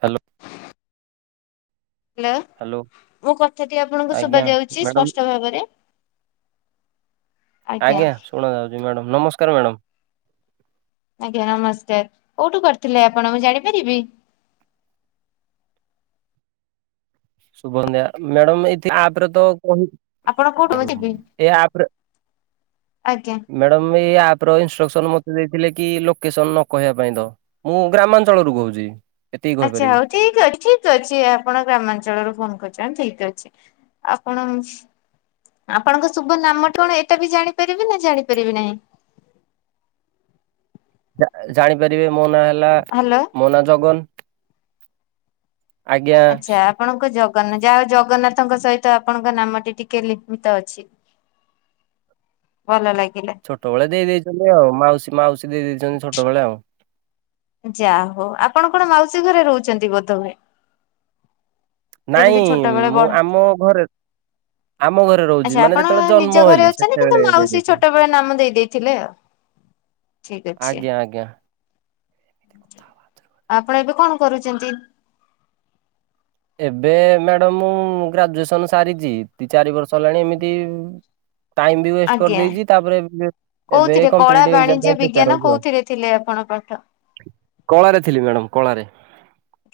Hello. Hello hello ମୋ କଥା ଟି ଆପଣଙ୍କୁ ଆଜ୍ଞା ଶୁବା ଯାଉଛି ମ୍ୟାଡ଼ାମ ସ୍ପଷ୍ଟ ଭାବରେ? ଆଇ ଆଜ୍ଞା ଶୁଣାଯାଉଚି ମ୍ୟାଡ଼ମ୍ ନମସ୍କାର ମ୍ୟାଡ଼ାମ୍। ଆଜ୍ଞା ନମଷ୍ଟାର କୋଉଠୁ କରିଥିଲେ ଆପଣ ମୁଁ ଜାଣିପାରିବି? ଶଭଧ୍ୟା ମ୍ୟାଡମ ଏଇଥି ଆପରେ ତ କହି ଆପଣ କୋଉଠୁ ମୁଁ [unintelligible] ଯିବି ଏ ଆପରେ ଆଜ୍ଞା। ମ୍ୟାଡ଼ାମ ଏଇ ଆପ୍ ର ଇନଷ୍ଟ୍ରକ୍ସନ ମତେ ଦେଇଥିଲେ କି ଲୋକେସନ ନ କହିବା ପାଇଁ ତ। ମୁଁ ଗ୍ରାମାଞ୍ଚଳରୁ କହୁଚି। ଆଛା ହଉ ଠିକ୍ ଅ ଠିକ୍ ଅଛି ଆପଣ ଗ୍ରାମାଞ୍ଚଳରୁ ଫୋନ କରିଚନ ଠିକ୍ ଅଛି। ଆପଣ ଆପଣଙ୍କ ଶୁଭ ନାମ କଣ? ଏଇଟା ବି ଜାଣିପାରିବି ନା ଜାଣିପାରିବି ନାଇ? ଯା ଜାଣିପାରିବେ ମୋ ନାଁ ହେଲା ହ୍ୟାଲୋ। ମୋ ନାଁ ଜଗନ। ଆଜ୍ଞା। ଆଛା ଆପଣଙ୍କ ଜଗନ ଯାଆହଉ ଜଗନ୍ନାଥଙ୍କ ସହିତ ଆପଣଙ୍କ ନାମଟି ଟିକେ ଲିପିତ ଅଛି। ଭଲ ଲାଗିଲା। ଛୋଟବେଳେ ଦେଇ ଦେଇଚନ୍ତି ଆଉ ମାଉସୀ ମାଉସୀ ଦେଇ ଦେଇ ଦେଇଚନ୍ତି ଛୋଟବେଳେ ଆଉ। ଯାଆହଉ ଆପଣ କଣ ମାଉସୀ ଘରେ ରହୁଚନ୍ତି ବୋଧହୁଏ? ନାଇଁ ଯେମିତି ଛୋଟବେଳେ ମୁଁ ବଡ ଆମ ଘରେ ଆମ ଘରେ ରହୁଚି ଆଚ୍ଛା ମାନେ ଆପଣ ଯେତେବେଳେ ନିଜ ଜନ୍ମ ଘରେ ହେଲି ଅଛନ୍ତି କିନ୍ତୁ ସେତେବେଳେ ଦେଇ ମାଉସୀ ଦେଇଥିଲେ। ଛୋଟବେଳେ ନାମ ଦେଇ ଦେଇେଇଥିଲେ ଆଉ। ଠିକ ଅଛି ଆଜ୍ଞା ଆଜ୍ଞା। ଆପଣ ଏବେ କଣ କରୁଚନ୍ତି? ଏବେ ମ୍ୟାଡ଼ମ୍ ମୁଁ ଗ୍ରାଜୁଏସନ ସାରିଚି ଦି ଚାରି ବର୍ଷ ହେଲାଣି ଏମିତି ଟାଇମ୍ ବି ୱେଷ୍ଟ ଆଜ୍ଞା କରିଦେଇଚି ତାପରେ ଏବେ ଏବେ କୋଉଥିରେ କଳା କମ୍ପିଟେଟିଭ୍ ଏକ୍ସାମ ବାଣିଜ୍ୟ ପାଇଁ ବିଜ୍ଞାନ ପ୍ରିପେଆର ହେଉଚି ଆଉ। କୋଉଥିରେ ଥିଲେ ଆପଣ ପଠ କଳାରେ ଥିଲି ମ୍ୟାଡ଼ାମ କଳାରେ।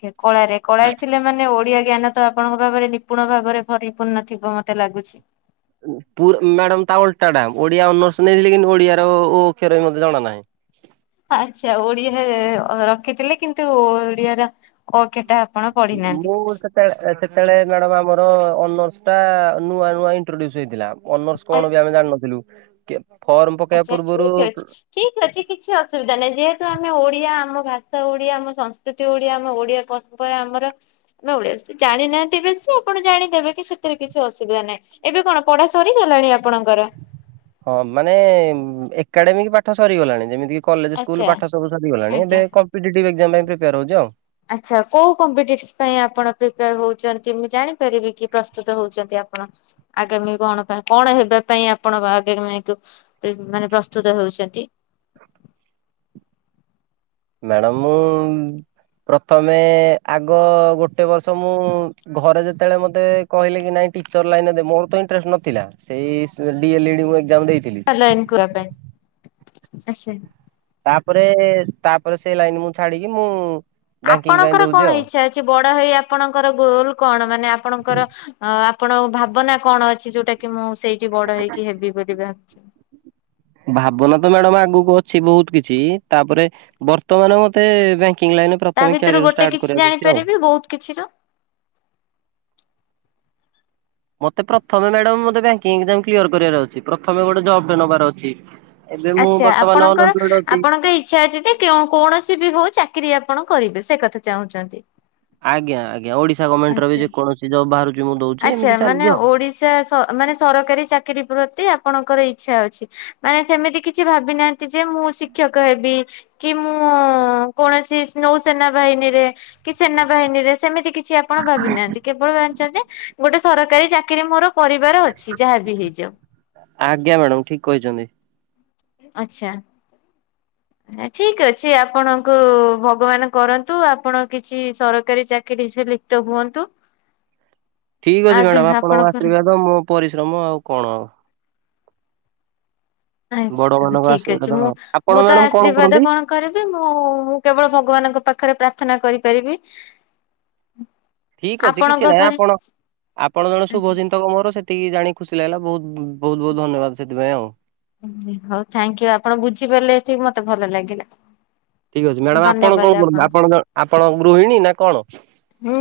କେ କଳାରେ କଳାରେ ଥିଲେ ମାନେ ଓଡିଆ ଜ୍ଞାନ ତ ଆପଣଙ୍କ ଭାବରେ ନିପୁଣ ଭାବରେ ପରିପୂର୍ଣ୍ଣ ଥିବ ମତେ ଲାଗୁଚି। ପୁର ମ୍ୟାଡାମ ତା ଓଲଟା ଟା ଓଡିଆ ଅନର୍ସ ନେଲି କିନ୍ତୁ ଓଡିଆର ଓ ଓ ଅକ୍ଷର ବି ମତେ ଜଣା ନାହିଁ। ଆଛା ଓଡିଆହେ ରଖିଥିଲେ କିନ୍ତୁ ଓଡିଆର ଅ କେଟା ଆପଣ ପଢିନାହାନ୍ତି। ତେ ଏପେତେଳେ ମ୍ୟାଡାମ ଆମର ଅନର୍ସ ଟା ନୂଆ ନୂଆ ଇଣ୍ଟ୍ରୋଡ୍ୟୁସ ହେଇଥିଲା। ଅନର୍ସ କଣ ବି ଆମେ ଜାଣିନଥିଲୁ କେ ଫର୍ମ ପକେଇବା ଆଚ୍ଛା ପୂର୍ବରୁ ଠିକ୍ ଅଛି। ପୁ ଠିକ୍ ଅଛି କିଛି ଅସୁବିଧା ନାହିଁ ଯେହେତୁ ଆମେ ଓଡିଆ ଆମ ଭାଷା ଓଡିଆ ଆମ ସଂସ୍କୃତି ଓଡିଆ ଆମ ଓଡିଆ ପ୍ର ପଏ ଆମର ମେ ଓଡିଆ ସି ଜାଣିନାହାନ୍ତିି ବେଶୀ ଆପଣ ଜାଣିଦେବେ କି ସେଥିରେ କିଛି ଅସୁବିଧା ନାହିଁ। ଏବେ କଣ ପଢା ସରିଗଲାଣି ଆପଣଙ୍କର? ହଁ ମାନେ ଏକାଡେମିକ ପାଠ ସରିଗଲାଣି ଯେମିତି କଲେଜ ସ୍କୁଲ ଆଚ୍ଛା ପାଠ ସବୁ ସରିଗଲାଣି ଆଜ୍ଞା। ଏବେ କମ୍ପିଟେଟିବ୍ ଏକଜ୍ଜାମ ପାଇଁ ପ୍ରିପେୟାର ହଉଚି ଆଉ। ଆଛା କୋଉ କମ୍ପିଟିଟିଭ ପାଇଁ ଆପଣ ପ୍ରିପୟାର ହଉଛନ୍ତି, ମୁଁ ଜାଣିପାରିବି କି ପ୍ରସ୍ତୁତ ହଉଛନ୍ତି ଆପଣ? ଆଗାମୀ କଣ ପାଇଁ, କଣ ହେବା ପାଇଁ ଆପଣ ଆଗାମୀ କୁ? ମାନେ ପ୍ରସ୍ତୁତ ହେଉଛନ୍ତି। ମ୍ୟାଡ଼ାମ ମୁଁ ପ୍ରଥମେ ଆଗ ଗୋଟେ ବର୍ଷ ମୁଁ, ଘରେ ଯେତେବେଳେ ମତେ କହିଲେ କି ନାଇଁ ଟିଚର ଲାଇନ ଦେ, ମୋର ତ ଇଣ୍ଟରେଷ୍ଟ ନଥିଲା, ସେଇ ଇଏଲିଡି ଏକଜାମ ମୁଁ ଦେଇଥିଲି। [unintelligible] ପାଇଁ ଆଛା। ତାପରେ, ତାପରେ ସେଇ ଲାଇନ ମୁଁ ଛାଡିକି ମୁଁ ବ୍ୟାଙ୍କିଙ୍ଗ ପାଇଁ ଆପଣଙ୍କର କଣ ଦଉଛି ଆଉ। ଇଚ୍ଛା ବଡ ହେଇ ଆପଣଙ୍କର ଗୋଲ କଣ? ମାନେ ଆପଣଙ୍କର ଅଁ ଆପଣଙ୍କ ଭାବନା କଣ ଅଛି, ଯୋଉଟା କି ମୁଁ ସେଇଠି ବଡ ହେଇକି ହେବି ବୋଲି ଭାବୁଛନ୍ତି? ଭାବନା ତ ମ୍ୟାଡାମ ଆଗକୁ ଅଛି ବହୁତ କିଛି, ତାପରେ ବର୍ତ୍ତମାନ ମତେ ବ୍ୟାଙ୍କିଙ୍ଗ ଲାଇନ ତା ପ୍ରଥମେ ଭିତରୁ କ୍ୟାରିୟାର ଗୋଟେ ଷ୍ଟାଟ କିଛି କରିବାକୁ ଅ ଆଉ। ଜାଣିପାରିବି ବହୁତ କିଛି ର। ମତେ ପ୍ରଥମେ ମ୍ୟାଡାମ ମତେ ବ୍ୟାଙ୍କିଙ୍ଗ ଏକଜାମ କ୍ଲିୟର କରିବାର ଅଛି, ପ୍ରଥମେ ଗୋଟେ ଜବ ଟେ ନେବାର ଅଛି। ଏବେ ମୁଁ ବର୍ତ୍ତମାନ କମ୍ପୁଟର ଯାଉଛି। ଇଛା ଅଛି ଯେ- କୌଣସି ବି ହଉ ଚାକିରି ଆପଣ କରିବେ, ସେ କଥା ଚାହୁଁଛନ୍ତି। ଆଜ୍ଞା ଆଜ୍ଞା, ଓଡିଶା ଗଭର୍ଣ୍ଣମେଣ୍ଟର ବି ଆଚ୍ଛା ଯେକୌଣସି ଜବ୍ ବାହାରୁଛି ମୁଁ ଦଉଛି ଏମତି ଚାଲିଛି ଆଉ। ସେ ମାନେ ସରକାରୀ ଚାକିରୀ ପ୍ରତି ଆପଣଙ୍କର ଇଛା ଅଛି। ମାନେ ସେମିତି କିଛି ଭାବି ନାହାନ୍ତି ଯେ ମୁଁ ଶିକ୍ଷକ ହେବି। କି ମୁଁ କୌଣସି ନୌସେନା ବାହିନୀରେ, କି ସେନା ବାହିନୀରେ, ସେମିତି କିଛି ଆପଣ ଭାବିନାହାନ୍ତି, କେବଳ ଜାଣିିଛନ୍ତି ଯେ ଗୋଟେ ସରକାରୀ ଚାକିରି ମୋର କରିବାର ଅଛି ଯାହା ବି ହେଇଯାଉ। ଆଜ୍ଞା ମ୍ୟାଡ଼ାମ୍ ଠିକ୍ କହିଛନ୍ତି। ଆଛା। ଠିକ ଅଛି, ଆପଣଙ୍କୁ ଭଗବାନ କରନ୍ତୁ, ଆପଣ କିଛି ସରକାରୀ ଚାକିରି ଝୁଲି ତ ହୁଅନ୍ତୁ। ଠିକ ଅଛି ଆଜ୍ଞା ମ୍ୟାଡାମ, ଆପଣଙ୍କ ଆପଣଙ୍କର ଆଶୀର୍ବାଦ ମୋ ପରିଶ୍ରମ ଆଉ କଣ ଅ। ବଡ ଆଛା, ମାନଙ୍କ ଠିକ ଅଛି ଆଶୀର୍ବାଦ ମୁଁ, ଆଉ ଆପଣ ମୁଁ ତ ମ୍ୟାଡାମ କଣ ଆଶୀର୍ବାଦ କରନ୍ତି କଣ? କରିବି ମୁଁ, ମୁଁ କେବଳ ଭଗବାନଙ୍କ ପାଖରେ ପ୍ରାର୍ଥନା କରିପାରିବି ଠିକ ଅଛି, ଆପଣଙ୍କ କିଛି ନାହିଁ ପରି ଆପଣ, ଆପଣ ଜଣେ ଶୁଭ ଆଜ୍ଞା। ଚିନ୍ତ କ ମୋର, ସେତିକି ଜାଣି ଖୁସି ଲାଗିଲା ବହୁତ ବହୁତ ବହୁତ ଧନ୍ୟବାଦ ସେଥିପାଇଁ ଆଉ। ହଉ, ଥାଙ୍କ ୟୁ, ଆପଣ ବୁଝିପାରିଲେ ଏତିକି ମତେ ଭଲ ଲାଗିଲା। ଠିକ ଅଛି, ମ୍ୟାଡାମ ଆପଣ ଧନ୍ୟବାଦ କଣ କରନ୍ତି? ଆପଣଙ୍କୁ ଆପଣ ଆପଣ ଗୃହିଣୀ ନା କଣ?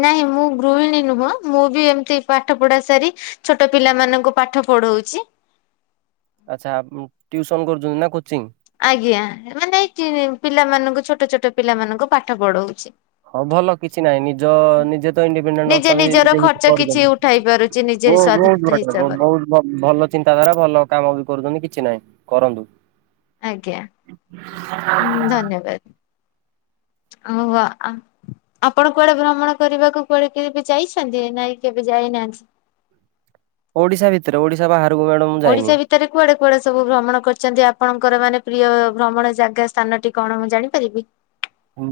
ନାଇଁ ମୁଁ ଗୃହିଣୀ ନୁହଁ, ମୁଁ ବି ଏମତି ପାଠ ପଢା ସାରି ଛୋଟ ପିଲାମାନଙ୍କୁ ପାଠ ପଢଉଛି। ଆଛା ଆ, ଉଁ ଟ୍ୟୁସନ କରୁଛନ୍ତି ନା କୋଚିଙ୍ଗ? ଆଜ୍ଞା ମାନେ, ଏ ପିଲାମାନଙ୍କୁ ଛୋଟ ଛୋଟ ପିଲାମାନଙ୍କୁ ପାଠ ପଢଉଛି। ହଁ ଭଲ କିଛି ନାହିଁ, ନିଜ ନିଜେ ତ ଇଣ୍ଡିପେଣ୍ଡେଣ୍ଟ ନିଜେ ଅଛନ୍ତି, ନିଜର ନିଜେ କିଛି ଖର୍ଚ୍ଚ କରିଛନ୍ତି। ଉଠାଇ ପାରୁଛି ନିଜେ ସ୍ୱାଧୀନତା ହିସାବରେ। ବହୁତ ବହୁତ ଭଲ ଚିନ୍ତାଧାରା, ଭଲ କାମ ବି କରୁଛନ୍ତି, କିଛି ନାହିଁ କରନ୍ତୁ। ଆଜ୍ଞା, ହଁ ଧନ୍ୟବାଦ, ଆପ୍ ଆପଣ କୁଆଡେ ଭ୍ରମଣ କରିବାକୁ କୁଆଡେ କେବେ ଯାଇଛନ୍ତି? ନାଇଁ କେବେ ଯାଇନାହାନ୍ତି? ଓଡିଶା ଭିତରେ ଓଡିଶା ବାହାରକୁ ମ୍ୟାଡାମ ମୁଁ ଯାଇନି ଓଡ଼ିଶା ଭିତ ଭିତରେ କୁଆଡେ କୁଆଡେ ସବୁ ଭ୍ରମଣ କରିଛନ୍ତି ଆପଣଙ୍କର ମାନେ ପ୍ରିୟ ଭ୍ରମଣ ଜାଗା ସ୍ଥାନ ଟି କଣ ମୁଁ ଜାଣିପାରିବି?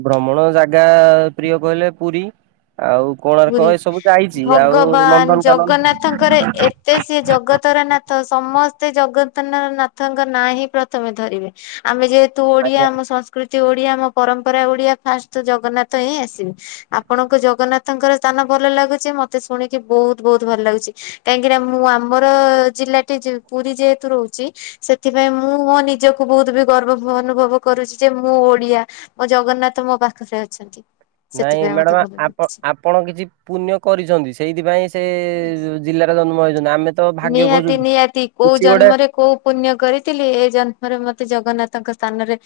ଭ୍ରମଣ ଜାଗା ପ୍ରିୟ କହିଲେ ପୁରୀ ଆଉ ପୁରୀ କୋଣାର୍କ ଏ ସବୁ ଯାଇଛି, ଆଉ ନନ୍ଦନକାନନ ତ ସେ ଜଗତର ନାଥ, ସମସ୍ତେ ଜଗତର ନାଥଙ୍କ ନାଁ ହିଁ ପ୍ରଥମେ ଧରିବେ। ଆମେ ଯେହେତୁ ଓଡିଆ ଆଜ୍ଞା ଆମ ସଂସ ସଂକୃତି ଓଡିଆ, ଆମ ପରମ୍ପରା ଓଡିଆ, ଫାଷ୍ଟ ଜଗନ୍ନାଥ ହିଁ ଆସିବେ, ଆପଣଙ୍କ ଜଗନ୍ନାଥ ତାଙ୍କର ସ୍ଥାନ ଭଲ ଲାଗୁଛି ମତେ ଶୁଣିକି ବହୁତ ବହୁତ୍ ଭଲ ଲାଗୁଛି। କାହିଁକି ମୁଁ ଆମର ଜିଲ୍ଲାଟି ପୁରୀ ଯେହେତୁ ରହୁଚି ସେଥିପାଇଁ ମୁଁ ମୋ ନିଜକୁ ବହୁତ୍ ବି ଗର୍ବ ଅନୁଭବ କରୁଛି ଯେ ମୁଁ ଓଡିଆ। ମୋ ଜଗନ୍ନାଥ ମୋ ପାଖରେ ଅଛନ୍ତି। ନାଇଁ ସେଥିପାଇଁ ମତେ ମ୍ୟାଡ଼ାମ ଭଲ ଆପ ଲାଗୁଛି। ଅପ୍ ଆପଣ କିଛି ପୁଣ୍ୟ କରିଛନ୍ତି ସେଇଥିପାଇଁ ସେ ଜିଲ୍ଲାରେ ଜନ୍ମ ହେଛନ୍ତି ଆମେ ତ ଭାଗ୍ୟ ଖୋଜୁଛୁ ନିହାତି ନିହାତି କୋଉ କିଛି ଗୋଟେ ଜନ୍ମରେ କୋଉ ପୁଣ୍ୟ କରିଥିଲି ଏ ଜନ୍ମରେ ମତେ ଜଗନ୍ନାଥଙ୍କ ସ୍ଥାନରେ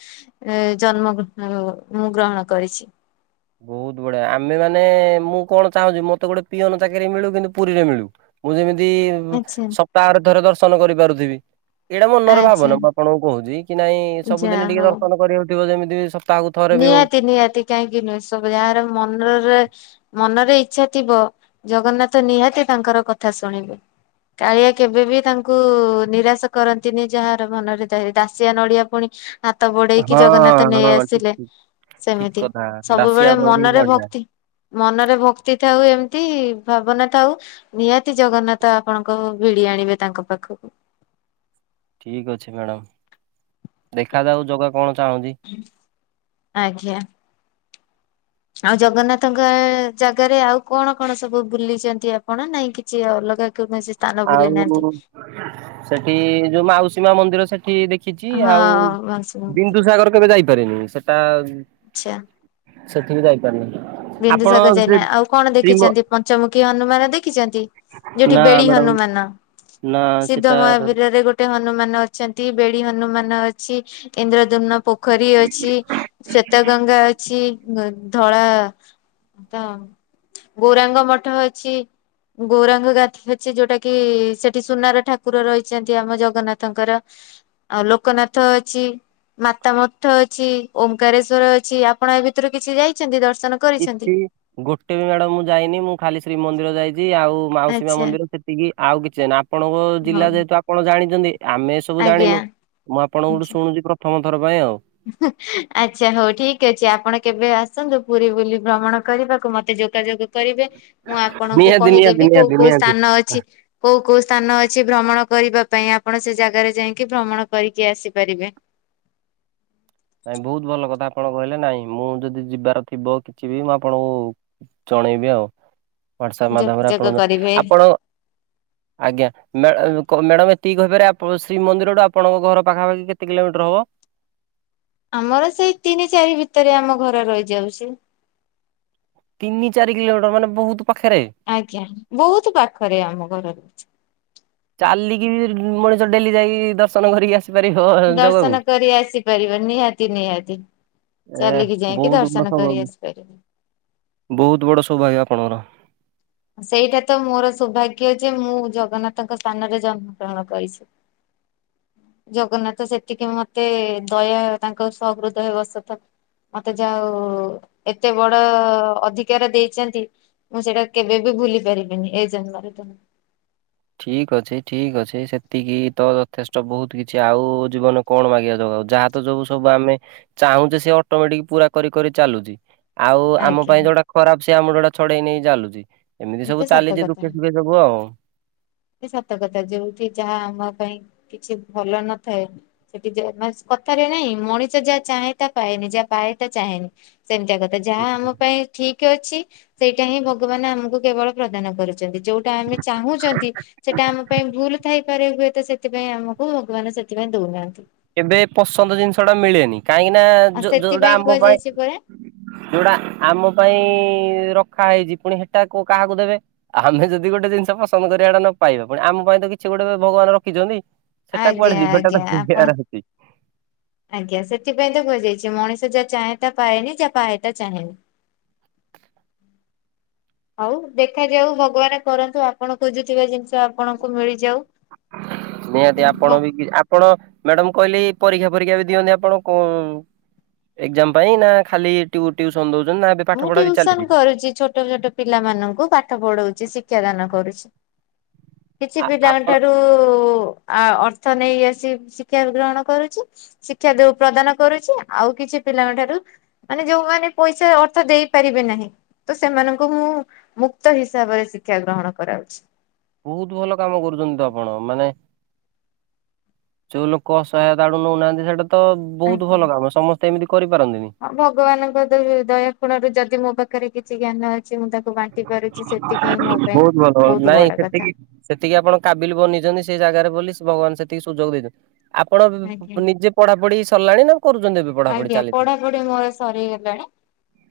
ଏ ଜନ୍ମ ମୁଁ ଗ୍ରହଣ କରିଛି। ବହୁତୁ ବଢିଆ ଆମେ ମାନେ ମୁଁ କଣ ଚାହୁଁଛି ମତେ ଗୋଟେ ପିଅନ ଚାକିରି ମିଳୁ କିନ୍ତୁ ପୁରୀରେ ମିଳୁ। ମୁଁ ଯେମିତି ଆଛା ସପ୍ତାହରେ ଥରେ ଦର୍ଶନ କରିପାରୁଥିବି। ଏଇଟା ମନରେ ଆଛା ଭାବନ ମୁଁ ଆପଣଙ୍କୁ କହୁଛି କି ନାଇଁ ସବୁଦିନ ଯାହା ଟିକେ ହଉ ଦର୍ଶନ କରିବାକୁ ଥିବ ଯେମିତି ସପ୍ତାହକୁ ଥରେ ବି ହଉ। ନିହାତି ନିହାତି କାହିଁକି ନୁହେଁ ସବୁ ଯାହାର ମନରେ ମନରେ ଇଛା ଥିବ ଜଗନ୍ନାଥ ନିହାତି ତାଙ୍କର କଥା ଶୁଣିବେ। କାଳିଆ କେବେବି ତାଙ୍କୁ ନିରାଶ କରନ୍ତିନି ଯାହାର ମନରେ ଧ ଦାସିଆ ନଡିଆ ପୁଣି ହାତ ବୋଡେଇକି ହଁ ଜଗନ୍ନାଥ ନେଇ ହଁ ଠିକ ଆସିଲେ ଠିକ। ଠିକ ସେମିତି କଥା ଦାସିଆ ସବୁବେଳେ ବାଉରି ମନରେ ବଢିଆ ଭକ୍ତି ମନରେ ଭକ୍ତି ଥାଉ ଏମିତି ଭାବନା ଥାଉ। ନିହାତି ଜଗନ୍ନାଥ ଆପଣଙ୍କୁ ଭିଡି ଆଣିବେ ତାଙ୍କ ପାଖକୁ। ଠିକ୍ ଅଛି ମ୍ୟାଡ଼ାମ ଦେଖାଯାଉ ଜଗା କଣ ଚାହୁଁନ୍ତି? ଆଜ୍ଞା। ଆଉ ଜଗନ୍ନାଥଙ୍କ ଜାଗାରେ ଆଉ କଣ କଣ ସବୁ ବୁଲିଛନ୍ତି ଆପଣ ନାଇଁ କିଛି ଅଲଗା କୌଣସି ସ୍ଥାନ ବୁଲି ନାହାନ୍ତି ଆଉ ସେଠି ଯୋଉ ମାଉସୀ ମା ମନ୍ଦିର ସେଠି ଦେଖି ଦେଖିଛି ହଁ ଆଉ ମାଉସୀ ମନ୍ଦିର। ବିନ୍ଦୁସାଗର କେବେ ଯାଇପାରିନି ସେଟା ଆଚ୍ଛା। ସେଠି କୀ ଯାଇପାରିନି। ଆପଣ ବିନ୍ଦୁସାଗର ସେ ଯାଇନା ଆଉ କଣ ରିମୋ ଦେଖିଛନ୍ତି ପଞ୍ଚମୁଖୀ ହନୁମାନ ଦେଖିଛନ୍ତି? ଯୋଉଠି ନା ବେଡି ମ୍ୟାଡାମ ହନୁମାନ ନା ସିଦ୍ଧ ସେଟା ମହାବୀରରେ ଗୋ ଗୋଟେ ହନୁମାନ ଅଛନ୍ତି ବେଡି ହନୁମାନ ଅଛି ଇନ୍ଦ୍ରଧୁମ୍ନ ପୋଖରୀ ଅଛି ଶ୍ଵେତ ଗଙ୍ଗା ଅଛି ଧଳା ତ ଗୌରାଙ୍ଗ ମଠ ଅଛି। ଗୌରାଙ୍ଗ ଗାଥା ଅଛି ଯୋଉଟା କି ସେଠି ସୁନାର ଠାକୁର ରହିଛନ୍ତି ଆମ ଜଗନ୍ନାଥଙ୍କର। ଆଉ ଲୋକନାଥ ଅଛି। ମାତା ମଠ ଅଛି ଓମ୍କାରେଶ୍ଵର ଅଛି ଆପଣ ଏ ଭିତରୁ କିଛି ଯାଇଛନ୍ତି ଦର୍ଶନ କରିଛନ୍ତି? କିଛି ଗୋଟେ ବି ମ୍ୟାଡ଼ମ ମୁଁ ଯାଇନି ମୁଁ ଖାଲି ଶ୍ରୀମନ୍ଦିର ଯାଇଛି ଆଉ ମାଉସୀ ମା ଆଚ୍ଛା ମନ୍ଦିର ସେତିକି ଆଉ କିଛି ଆପଣଙ୍କ ହଉ ଜିଲ୍ଲା ଯେହେତୁ ଆପଣ ଜାଣିଛନ୍ତି ଆମେ ସବୁ ଆଜ୍ଞା ଜାଣିନୁ ମୁଁ ଆପଣଙ୍କ ଆଛା। ଠୁ ଶୁଣୁଛି ପ୍ରଥମ ଥର ପାଇଁ ଆଉ। ଆଚ୍ଛା ହଉ ଠିକ ଅଛି ଆପଣ କେବେ ଆସନ୍ତୁ ପୁରୀ ବୁଲି ଭ୍ରମଣ କରିବାକୁ ମତେ ଯୋଗାଯୋଗ କରିବେ ମୁଁ ଆପଣଙ୍କୁ ନିହାତି ନିହାତି କହିଦେବି କୋଉ ନିହାତି କୋଉ ନିହାତି। ସ୍ଥାନ ଅଛି। କୋଉ କୋଉ ସ୍ଥାନ ଅଛି ଭ୍ରମଣ କରିବା ପାଇଁ ଆପଣ ସେ ଜାଗାରେ ଯାଇକି ଭ୍ରମଣ କରିକି ଆସିପାରିବେ। ନାଇଁ ବହୁତ ଭଲ କଥା ଆପଣ କହିଲେ ନାଇଁ ମୁଁ ଯଦି ଯିବାର ଥିବ କିଛି ବି ମୁଁ ଆପଣଙ୍କୁ ଜଣେଇବି ଆଉ ହାଟସଆପ୍ ମାଧ୍ୟମରେ ଯୋଗାଯୋଗ ଆପଣଙ୍କୁ କରିବେ ଆପଣ ଆଜ୍ଞା। ମ୍ୟା କଉ ମ୍ୟାଡାମ ଏତିକି କହିପାରେ ଶ୍ରୀମନ୍ଦିରୁ ଆପଣଙ୍କ ଘର ପାଖାପାଖି କେତେ କିଲୋମିଟର ହବ? ଆମର ସେଇ ତିନି ଚାରି ଭିତରେ ଆମ ଘରେ ରହିଯାଉଛି। ତିନି ଚାରି କିଲୋମିଟର ମାନେ ବହୁତ ପାଖରେ। ଆଜ୍ଞା ବହୁତ ପାଖରେ ଆମ ଘର ର ଚାଲିକି ବି ମଣିଷ ଡେଲି ଯାଇକି ଦର୍ଶନ କରିକି ଆସିପାରିବ ଜଗାକୁ। ଦର୍ଶନ କରି ଆସିପାରିବ ନିହାତି ନିହାତି ଏ ଚାଲିକି ଯାଇକି ବହୁତ ବଡ ଦର୍ଶନ କରି ସୌଭାଗ୍ୟ। ଆସିପାରିବ। ବହୁତ ବଡ଼ ସ୍ଵଭାଗ୍ୟ ଆପଣଙ୍କର। ସେଇଟା ତ ମୋର ସୌଭାଗ୍ୟ ଯେ ମୁଁ ଜଗନ୍ନାଥଙ୍କ ସ୍ଥାନରେ ଜନ୍ମ ଗ୍ରହଣ କରିଛି। [inaudible] ଜଗନ୍ନାଥ ସେତିକି ମତେ ଦୟା ତାଙ୍କ ସହହୃଦୟ ବଶତଃ ମତେ ଯାହାହଉ ଏତେ ବଡ ଅଧିକାର ଦେଇଛନ୍ତି ମୁଁ ସେଇଟା କେବେ ବି ଭୁଲି ପାରିବିନି ଏ ଜନ୍ମରେ ଠିକ୍ ଅଛି ଠିକ ଅଛି ସେତିକି ତ ଯଥେଷ୍ଟ ବହୁତ କିଛି ଆଉ ଜୀବନ କଣ ମାଗିବା ଜଗାକୁ ଯ ଯାହା ତ ଯୋଉ ସବୁ ଆମେ ଚାହୁଁଛେ ସେ ଅଟୋମେଟିକ ପୁରା କରି କରି ଚାଲୁଛି। ଆଉ ଆମ ଆଜ୍ଞା ପାଇଁ ଯୋଉଟା ଖରାପ ସିଏ ଆମର ଯୋଉଟା ଛଡେଇ ନେଇ ଚାଲୁଛି ଏମିତି ସବୁ ଏତ ସତ ଚାଲିଛି ଦୁଃଖେ ସୁଖେ ବୁ ଆଉ ସତକଥା ଯେମିତି ଯାହା ଆମ ପାଇଁ କିଛି ଭଲ ନଥାଏ [unintelligible] ସେଠି କଥାରେ ନାଇଁ ମଣିଷ ଯାହା ଚାହେଁ ତା ପାଏନି ଯାହା ପାଏ ତା ଚାହେଁନି ସେମିତିଆ କଥା ଯାହା ଆମ ପାଇଁ ଠିକ ଅଛି ସେଇଟା ହିଁ ଭଗବାନ ଆମକୁ କେବଳ ପ୍ରଦାନ କରୁଛନ୍ତି ଯୋଉଟା ଆମେ ଚାହୁଁ କହୁଛନ୍ତି ସେଟା ଆମ ପାଇଁ ଭୁଲ ଥାଇପାରେ ହୁଏତ ସେଥିପାଇଁ ଆମକୁ ଭଗବାନ ସେଥିପାଇଁ ଦଉନାହାନ୍ତି। କେବେ ପସନ୍ଦ ଜିନିଷ ଟା ମିଳେନି କାହିଁକି ନା ଆଉ ଯୋଉଟା ସେଥିପାଇଁ ଆମ ପାଇଁ କୁହାଯାଇଛି ପରା ଯୋଉଟା ଆମ ପାଇଁ ରଖା ହେଇଛି ପୁଣି ହେଟା କୁ କାହାକୁ ଦେବେ? ଆମେ ଯଦି ଗୋଟେ ଜିନିଷ ପସନ୍ଦ କରିବାଟା ନ ପାଇବା ପୁଣି ଆମ ପାଇଁ ତ କିଛି ଗୋଟେ ଭଗବାନ ରଖିଛନ୍ତି। ସେଟା କୁଆଡେ ଆଜ୍ଞା ଯିବଟା ଆଜ୍ଞା ତ ଆପଣ ହେଉଛି ଆଜ୍ଞା ସେଥିପାଇଁ ତ କୁହାଯାଇଛି ମଣିଷ ଯାହା ଚାହେଁ ତା ପାଏନି ଯାହା ପାଏ ତା ଚାହେଁନି। [inaudible] ହଉ ଦେଖାଯାଉ ଭଗବାନ କରନ୍ତୁ ଆପଣ ଖୋଜୁଥିବା ଜିନିଷ ଆପଣଙ୍କୁ ମିଳିଯାଉ। ନିହାତି ଆପଣ ବି ଆ ପଣ ମ୍ୟାଡାମ କହିଲେ ପରୀକ୍ଷା ପରୀକ୍ଷା ବି ଦିଅନ୍ତି ଆପଣ କ ଏକ୍ଜାମ ପାଇଁ ନା ଖାଲି ଟିଉସନ ଦଉଛନ୍ତି ନା ଏବେ ପାଠ ମୁଁ ପଢା ବି ଚାଲିଛି। ଟ୍ୟୁସନ କରୁଛି ଛୋଟ ଛୋଟ ପିଲାମାନଙ୍କୁ ପାଠ ପଢଉଛି ଶିକ୍ଷାଦାନ କରୁଛି। କିଛି ଆ ପିଲାଙ୍କ ଆପଣ ଠାରୁ ଅର୍ଥ ନେଇ ଆସି ଶିକ୍ଷା ଗ୍ରହଣ କରୁଛି। ଶିକ୍ଷା ଦଉ ପ୍ରଦାନ କରୁଛି ଆଉ କିଛି ପିଲାଙ୍କ ଠାରୁ ମାନେ ଯୋଉମାନେ ପଇସା ଅ ଦେଇପାରିବେ ନାହିଁ ତ ସେମାନଙ୍କୁ ମୁଁ ମୁକ୍ତ ହିସାବରେ ଶିକ୍ଷା ଗ୍ରହଣ କରାଉଛି। ବହୁତ ଭଲ କାମ କରୁଛନ୍ତି ତ ଆପଣ ମାନେ ଯୋଉ ଲୋକ ସହାୟତା ଆଡୁ ନଉନାହାନ୍ତି ସେଟା ତ ବହୁତ ଆଜ୍ଞା। ଭଲ କାମ ସମସ୍ତେ ଏମିତି କରିପାରନ୍ତିନି। ହଁ ଭଗବାନଙ୍କ ଦୟା କୋଣରୁ ଯଦି ମୋ ପାଖରେ କିଛି ଜ୍ଞାନ ଅଛି ମୁଁ ତାକୁ ବାଣ୍ଟି ପାରୁଛି ସେତିକି ମୋ ପାଇଁ ବହୁତ ଭଲ ହ ବହୁତ ନାଇଁ ବଡ କଥା। ସେତିକି ସେତିକି ଆପଣ କାବିଲ ବନେଇଛନ୍ତି ସେ ଜାଗାରେ ବୋଲି ଭଗବାନ ସେତିକି ସୁଯୋଗ ଦେଇଛନ୍ତି। ଆପଣ ଆଜ୍ଞା। ନିଜେ ପଢା ପଢି ସରିଲାଣି ନା କରୁଛନ୍ତି ଏବେ? ପଢାପଢି ଆଜ୍ଞା ଚାଲିଛି? ପଢ ଗୋଟେ ମୋର ସରିଗଲାଣି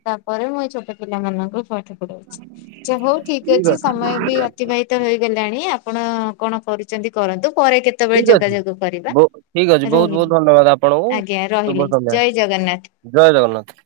ତାପରେ ମୁଁ ଏଇ ଛୋଟ ପିଲା ମାନଙ୍କୁ ପାଠ ପଢ଼ଉଛି। ଆଛା ହଉ ଠିକ ଅଛି ସମୟ ବି ଅତିବାହିତ ହେଇଗଲାଣି ଆପଣ କଣ କରୁଛନ୍ତି କରନ୍ତୁ ପରେ କେତେ? କେତେବେଳେ ଠିକ ଅଛି ଯୋଗାଯୋଗ କରିବା ଠିକ ଅଛି ବହୁତ ବହୁତ ରହିଲି ଧନ୍ୟବାଦ ଆପଣଙ୍କୁ ଆଜ୍ଞା ଶୁଭ ରହିଲି ସନ୍ଧ୍ୟା ଜୟ ଜଗନ୍ନାଥ। ଜୟ ଜଗନ୍ନାଥ।